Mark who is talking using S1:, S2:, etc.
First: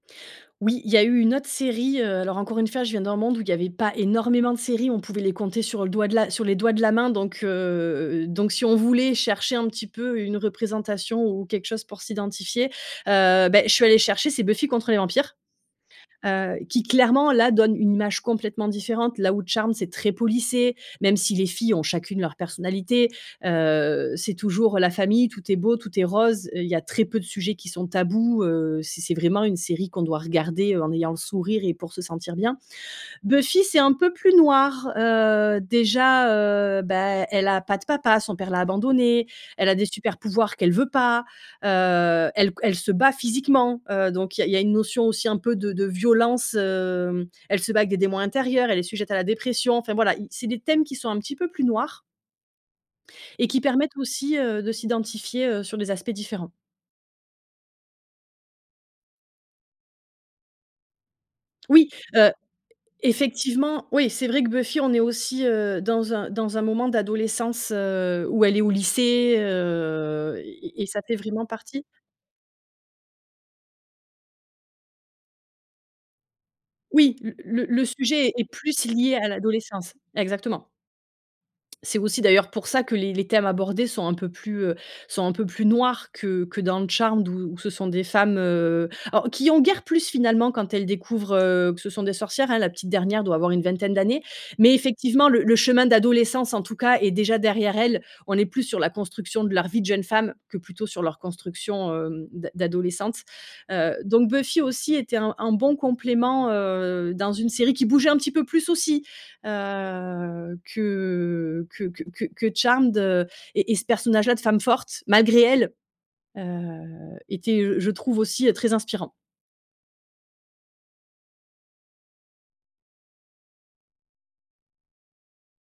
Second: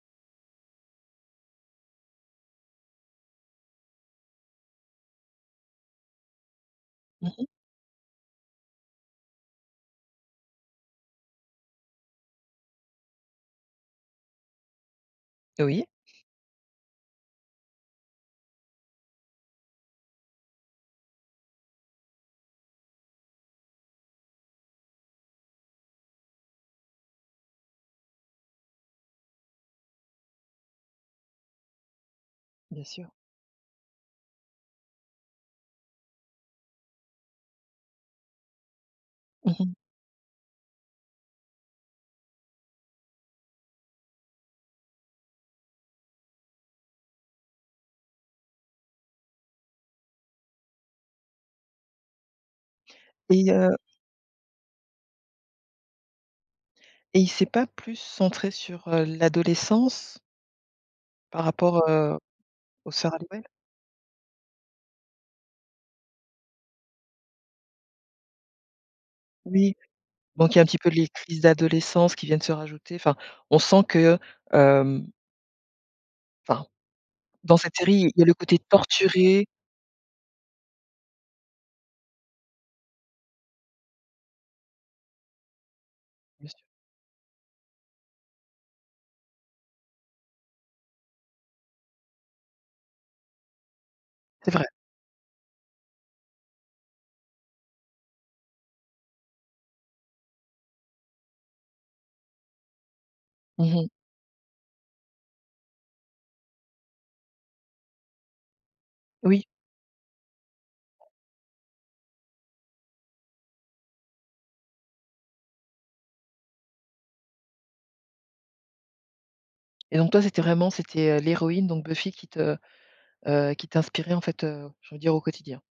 S1: Oui, il y a eu une autre série, heu alors encore une fois, je viens d'un monde où il y avait pas énormément de séries. On pouvait les compter sur le doigt de la sur les doigts de la main.
S2: Mmh
S1: Donc
S2: mh.
S1: heu donc si on voulait chercher un petit peu une représentation ou quelque chose pour s'identifier, heu, beh, je suis allée chercher, c'est Buffy contre les vampires,
S2: Oui.
S1: heu, qui clairement là donne une image complètement différente. Là où Charmed c'est très policé, même si les filles ont chacune leur personnalité, heu, c'est toujours la famille. Tout est beau, tout est rose. Il y a très peu de sujets qui sont tabous, heu, c'est c'est vraiment une série qu'on doit regarder, heu, en ayant le sourire et pour se sentir bien.
S2: Bien sûr.
S1: Buffy, c'est un peu plus noir, heu, déjà, heu, bah, elle a pas de papa, son père l'a abandonnée.
S2: Mmh
S1: Elle
S2: mh.
S1: a des supers pouvoirs qu'elle veut pas, heu, elle c elle se bat physiquement, heu, donc il y a il y a une notion aussi un peu de de violence, hem, elle se bat avec des démons intérieurs, elle est sujette à la dépression, enfin voilà, i c'est des thèmes qui sont un petit peu plus noirs et
S2: Et,
S1: qui
S2: heu
S1: permettent aussi, heu, de s'identifier, heu, sur des aspects différents.
S2: Et il s'est pas plus centré sur, heu, l'adolescence? Par rapport,
S1: Oui,
S2: heu,
S1: heu, e e
S2: aux sœurs Halliwell.
S1: effectivement, oui c'est vrai que Buffy, on est aussi, heu, dans un dans un moment d'adolescence, heu, où elle est au lycée
S2: Oui.
S1: heu
S2: Donc il y a un petit
S1: et et et
S2: peu
S1: ça
S2: les
S1: fait
S2: crises
S1: vraiment partie
S2: d'adolescence qui viennent se rajouter, enfin, on sent que, hem enfin.
S1: Oui, l
S2: Dans
S1: le
S2: cette
S1: le
S2: série, il y a
S1: sujet
S2: le
S1: est
S2: côté
S1: plus lié à
S2: torturé
S1: l'adolescence. Exactement c'est aussi d'ailleurs pour ça que les les thèmes abordés sont un peu plus, heu, sont un peu plus noirs que
S2: Bien sûr.
S1: que dans Charmed où où ce sont des femmes, heu, alors qui ont guère plus finalement quand elles découvrent, heu, que ce sont des sorcières. Hein, la petite dernière doit avoir une vingtaine d'années.
S2: C'est vrai.
S1: Mais effectivement, le le chemin d'adolescence en tout cas est déjà derrière elle. On est plus sur la construction de leur vie de jeune femme que plutôt sur leur construction, hem, d'a d'adolescente.
S2: Mmh mh.
S1: Heu, donc Buffy aussi était un un bon complément, heu, dans une série qui bougeait un petit peu plus aussi,
S2: Oui.
S1: heu, que que que que que Charmed, heu, et et ce personnage là de femme forte malgré elle, heu, était je trouve aussi très inspirant.
S2: Et donc toi c'était vraiment c'était, heu, l'héroïne, donc Buffy qui te, heu, qui t'inspirait en fait, heu, je veux dire au quotidien?